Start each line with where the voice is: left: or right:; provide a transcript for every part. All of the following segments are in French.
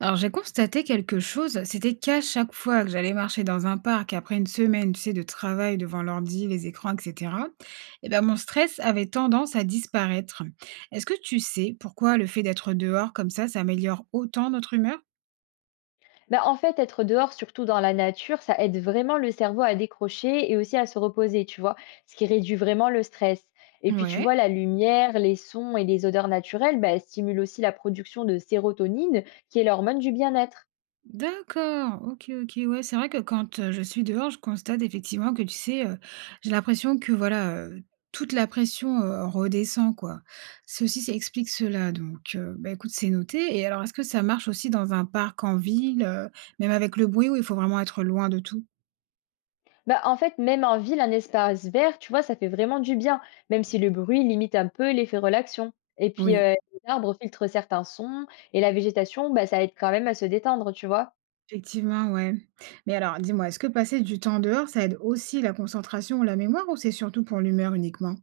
right: Alors j'ai constaté quelque chose, c'était qu'à chaque fois que j'allais marcher dans un parc après une semaine, tu sais, de travail devant l'ordi, les écrans, etc., eh ben, mon stress avait tendance à disparaître. Est-ce que tu sais pourquoi le fait d'être dehors comme ça améliore autant notre humeur?
left: Bah, en fait, être dehors, surtout dans la nature, ça aide vraiment le cerveau à décrocher et aussi à se reposer, tu vois, ce qui réduit vraiment le stress. Et puis, tu vois,
right: Ouais.
left: la lumière, les sons et les odeurs naturelles, bah, elles stimulent aussi la production de sérotonine, qui est l'hormone du bien-être.
right: D'accord, OK, OK. Ouais, c'est vrai que quand, je suis dehors, je constate effectivement que, tu sais, j'ai l'impression que voilà, toute la pression, redescend quoi. Ceci c'est explique cela donc, bah, écoute, c'est noté et alors est-ce que ça marche aussi dans un parc en ville, même avec le bruit où il faut vraiment être loin de tout?
left: Bah, en fait, même en ville, un espace vert, tu vois, ça fait vraiment du bien, même si le bruit limite un peu l'effet relaxation. Et puis,
right: Oui,
left: les arbres filtrent certains sons et la végétation, bah, ça aide quand même à se détendre, tu vois.
right: effectivement, ouais. Mais alors dis-moi, est-ce que passer du temps dehors, ça aide aussi la concentration ou la mémoire ou c'est surtout pour l'humeur uniquement?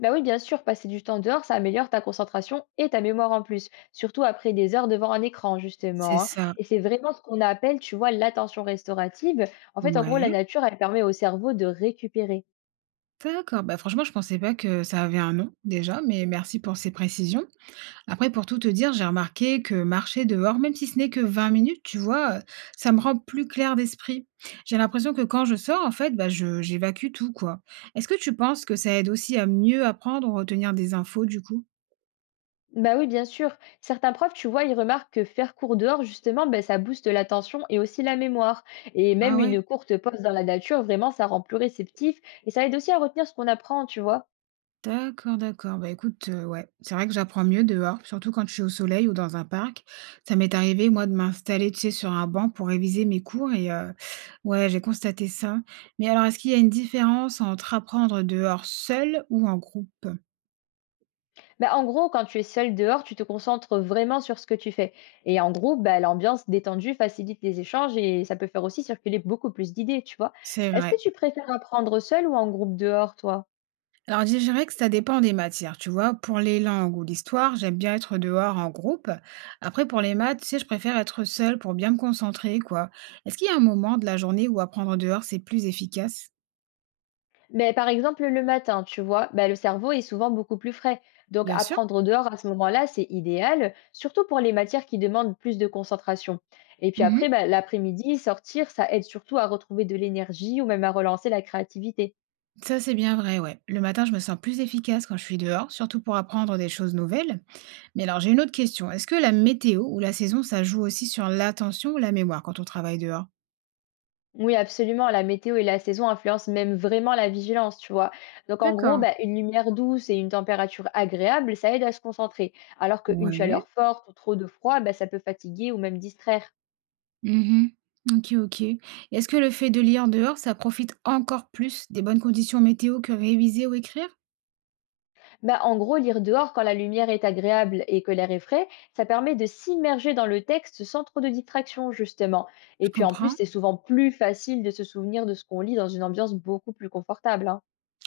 left: Bah oui, bien sûr, passer du temps dehors, ça améliore ta concentration et ta mémoire en plus, surtout après des heures devant un écran,
right: C'est
left: justement, hein.
right: ça,
left: Et c'est vraiment ce qu'on appelle, tu vois, l'attention restaurative. En fait, en gros,
right: ouais.
left: la nature, elle permet au cerveau de récupérer.
right: D'accord, bah, franchement, je pensais pas que ça avait un nom déjà, mais merci pour ces précisions. Après, pour tout te dire, j'ai remarqué que marcher dehors, même si ce n'est que 20 minutes, tu vois, ça me rend plus clair d'esprit. J'ai l'impression que quand je sors, en fait, bah, j'évacue tout, quoi. Est-ce que tu penses que ça aide aussi à mieux apprendre ou retenir des infos, du coup?
left: Bah oui, bien sûr. Certains profs, tu vois, ils remarquent que faire cours dehors, justement, ben ça booste l'attention et aussi la mémoire. Et
right: Ah
left: même
right: ouais.
left: une courte pause dans la nature, vraiment, ça rend plus réceptif et ça aide aussi à retenir ce qu'on apprend, tu vois.
right: D'accord, d'accord. Bah, écoute, ouais, c'est vrai que j'apprends mieux dehors, surtout quand je suis au soleil ou dans un parc. Ça m'est arrivé, moi, de m'installer, tu sais, sur un banc pour réviser mes cours et ouais, j'ai constaté ça. Mais alors, est-ce qu'il y a une différence entre apprendre dehors seul ou en groupe?
left: Bah, en gros, quand tu es seul dehors, tu te concentres vraiment sur ce que tu fais. Et en groupe, bah, l'ambiance détendue facilite les échanges et ça peut faire aussi circuler beaucoup plus d'idées, tu vois.
right: C'est
left: Est-ce que
right: vrai.
left: tu préfères apprendre seul ou en groupe dehors, toi?
right: Alors, je dirais que ça dépend des matières, tu vois? Pour les langues ou l'histoire, j'aime bien être dehors en groupe. Après, pour les maths, tu sais, je préfère être seule pour bien me concentrer, quoi. Est-ce qu'il y a un moment de la journée où apprendre dehors, c'est plus efficace?
left: Mais par exemple, le matin, tu vois, bah, le cerveau est souvent beaucoup plus frais. Donc,
right: Bien sûr.
left: apprendre dehors à ce moment-là, c'est idéal, surtout pour les matières qui demandent plus de concentration. Et puis après,
right: Mmh.
left: bah, l'après-midi, sortir, ça aide surtout à retrouver de l'énergie ou même à relancer la créativité.
right: Ça, c'est bien vrai, ouais. Le matin, je me sens plus efficace quand je suis dehors, surtout pour apprendre des choses nouvelles. Mais alors, j'ai une autre question. Est-ce que la météo ou la saison, ça joue aussi sur l'attention ou la mémoire quand on travaille dehors?
left: Oui, absolument. La météo et la saison influencent même vraiment la vigilance, tu vois. Donc, en gros,
right: D'accord.
left: bah, une lumière douce et une température agréable, ça aide à se concentrer. Alors qu'une
right: Ouais.
left: chaleur forte ou trop de froid, bah, ça peut fatiguer ou même distraire.
right: Mhm. Ok, ok. Est-ce que le fait de lire dehors, ça profite encore plus des bonnes conditions météo que réviser ou écrire?
left: Bah, en gros, lire dehors quand la lumière est agréable et que l'air est frais, ça permet de s'immerger dans le texte sans trop de distraction, justement. Et
right: Je
left: puis, en plus,
right: comprends.
left: c'est souvent plus facile de se souvenir de ce qu'on lit dans une ambiance beaucoup plus confortable, hein.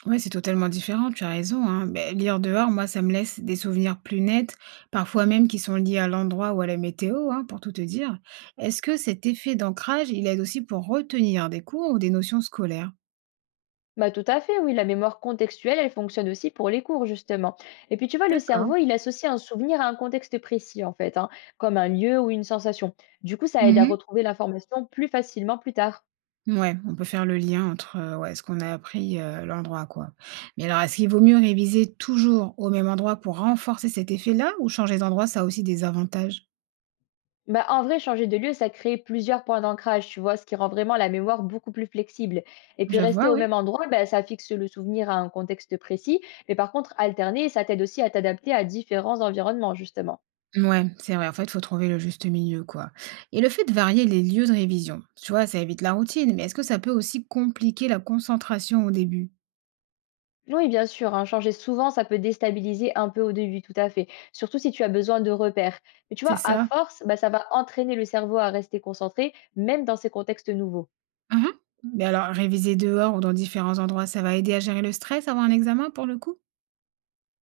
right: Ouais, c'est totalement différent, tu as raison, hein. Beh, lire dehors, moi, ça me laisse des souvenirs plus nets, parfois même qui sont liés à l'endroit ou à la météo, hein, pour tout te dire. Est-ce que cet effet d'ancrage, il aide aussi pour retenir des cours ou des notions scolaires?
left: Bah, tout à fait, oui, la mémoire contextuelle, elle fonctionne aussi pour les cours, justement. Et puis, tu vois, le
right: D'accord.
left: cerveau, il associe un souvenir à un contexte précis, en fait, hein, comme un lieu ou une sensation. Du coup, ça aide à
right: Mhm.
left: retrouver l'information plus facilement plus tard.
right: Ouais, on peut faire le lien entre ouais, ce qu'on a appris, l'endroit, quoi. Mais alors, est-ce qu'il vaut mieux réviser toujours au même endroit pour renforcer cet effet-là ou changer d'endroit, ça a aussi des avantages?
left: Bah, en vrai, changer de lieu, ça crée plusieurs points d'ancrage, tu vois, ce qui rend vraiment la mémoire beaucoup plus flexible. Et puis,
right: Je
left: rester
right: vois,
left: au
right: ouais.
left: même endroit, bah, ça fixe le souvenir à un contexte précis, mais par contre, alterner, ça t'aide aussi à t'adapter à différents environnements, justement.
right: Ouais, c'est vrai. En fait, il faut trouver le juste milieu, quoi. Et le fait de varier les lieux de révision, tu vois, ça évite la routine, mais est-ce que ça peut aussi compliquer la concentration au début?
left: Oui, bien sûr, hein, changer souvent, ça peut déstabiliser un peu au début, tout à fait. Surtout si tu as besoin de repères. Mais tu
right: C'est
left: vois, à
right: ça?
left: force, bah, ça va entraîner le cerveau à rester concentré, même dans ces contextes nouveaux.
right: Mhm. Mais alors, réviser dehors ou dans différents endroits, ça va aider à gérer le stress avant un examen, pour le coup?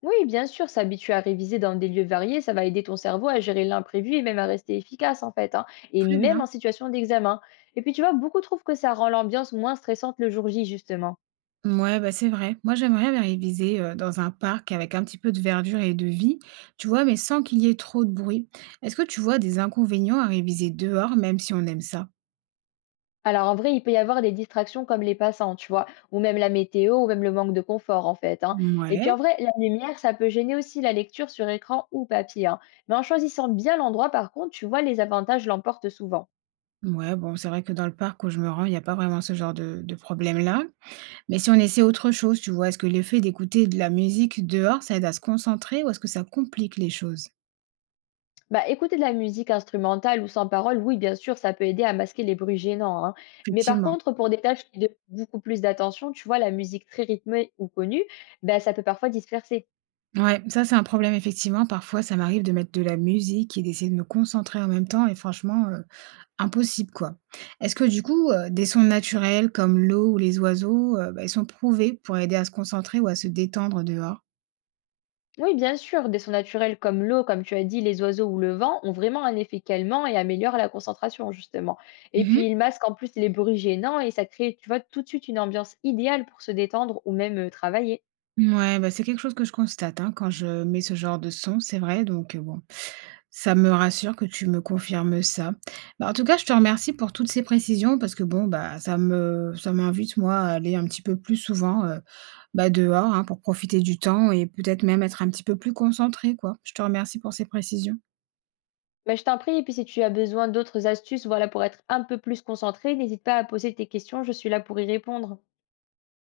left: Oui, bien sûr, s'habituer à réviser dans des lieux variés, ça va aider ton cerveau à gérer l'imprévu et même à rester efficace, en fait, hein, et
right: Très
left: même en
right: bien.
left: situation d'examen. Et puis, tu vois, beaucoup trouvent que ça rend l'ambiance moins stressante le jour J, justement.
right: Ouais, bah c'est vrai. Moi, j'aimerais bien réviser dans un parc avec un petit peu de verdure et de vie, tu vois, mais sans qu'il y ait trop de bruit. Est-ce que tu vois des inconvénients à réviser dehors, même si on aime ça?
left: Alors en vrai, il peut y avoir des distractions comme les passants, tu vois, ou même la météo, ou même le manque de confort en fait, hein. Et puis en
right: Ouais.
left: vrai, la lumière, ça peut gêner aussi la lecture sur écran ou papier, hein. Mais en choisissant bien l'endroit, par contre, tu vois, les avantages l'emportent souvent.
right: Ouais, bon, c'est vrai que dans le parc où je me rends, il n'y a pas vraiment ce genre de problème-là. Mais si on essaie autre chose, tu vois, est-ce que le fait d'écouter de la musique dehors, ça aide à se concentrer ou est-ce que ça complique les choses?
left: Bah, écouter de la musique instrumentale ou sans parole, oui, bien sûr, ça peut aider à masquer les bruits gênants, hein. Mais par
right: Effectivement.
left: contre, pour des tâches qui demandent beaucoup plus d'attention, tu vois, la musique très rythmée ou connue, bah, ça peut parfois disperser.
right: Ouais, ça, c'est un problème, effectivement. Parfois, ça m'arrive de mettre de la musique et d'essayer de me concentrer en même temps et franchement, impossible, quoi. Est-ce que du coup, des sons naturels comme l'eau ou les oiseaux, bah, ils sont prouvés pour aider à se concentrer ou à se détendre dehors?
left: Oui, bien sûr, des sons naturels comme l'eau, comme tu as dit, les oiseaux ou le vent ont vraiment un effet calmant et améliorent la concentration, justement. Et puis,
right: Mmh.
left: ils masquent en plus les bruits gênants et ça crée, tu vois, tout de suite une ambiance idéale pour se détendre ou même travailler.
right: Ouais, bah, c'est quelque chose que je constate, hein, quand je mets ce genre de son, c'est vrai, donc bon, ça me rassure que tu me confirmes ça. Bah, en tout cas, je te remercie pour toutes ces précisions parce que bon, bah, ça m'invite, moi, à aller un petit peu plus souvent, bah, dehors, hein, pour profiter du temps et peut-être même être un petit peu plus concentrée, quoi. Je te remercie pour ces précisions.
left: Bah, je t'en prie, et puis si tu as besoin d'autres astuces, voilà, pour être un peu plus concentré, n'hésite pas à poser tes questions, je suis là pour y répondre.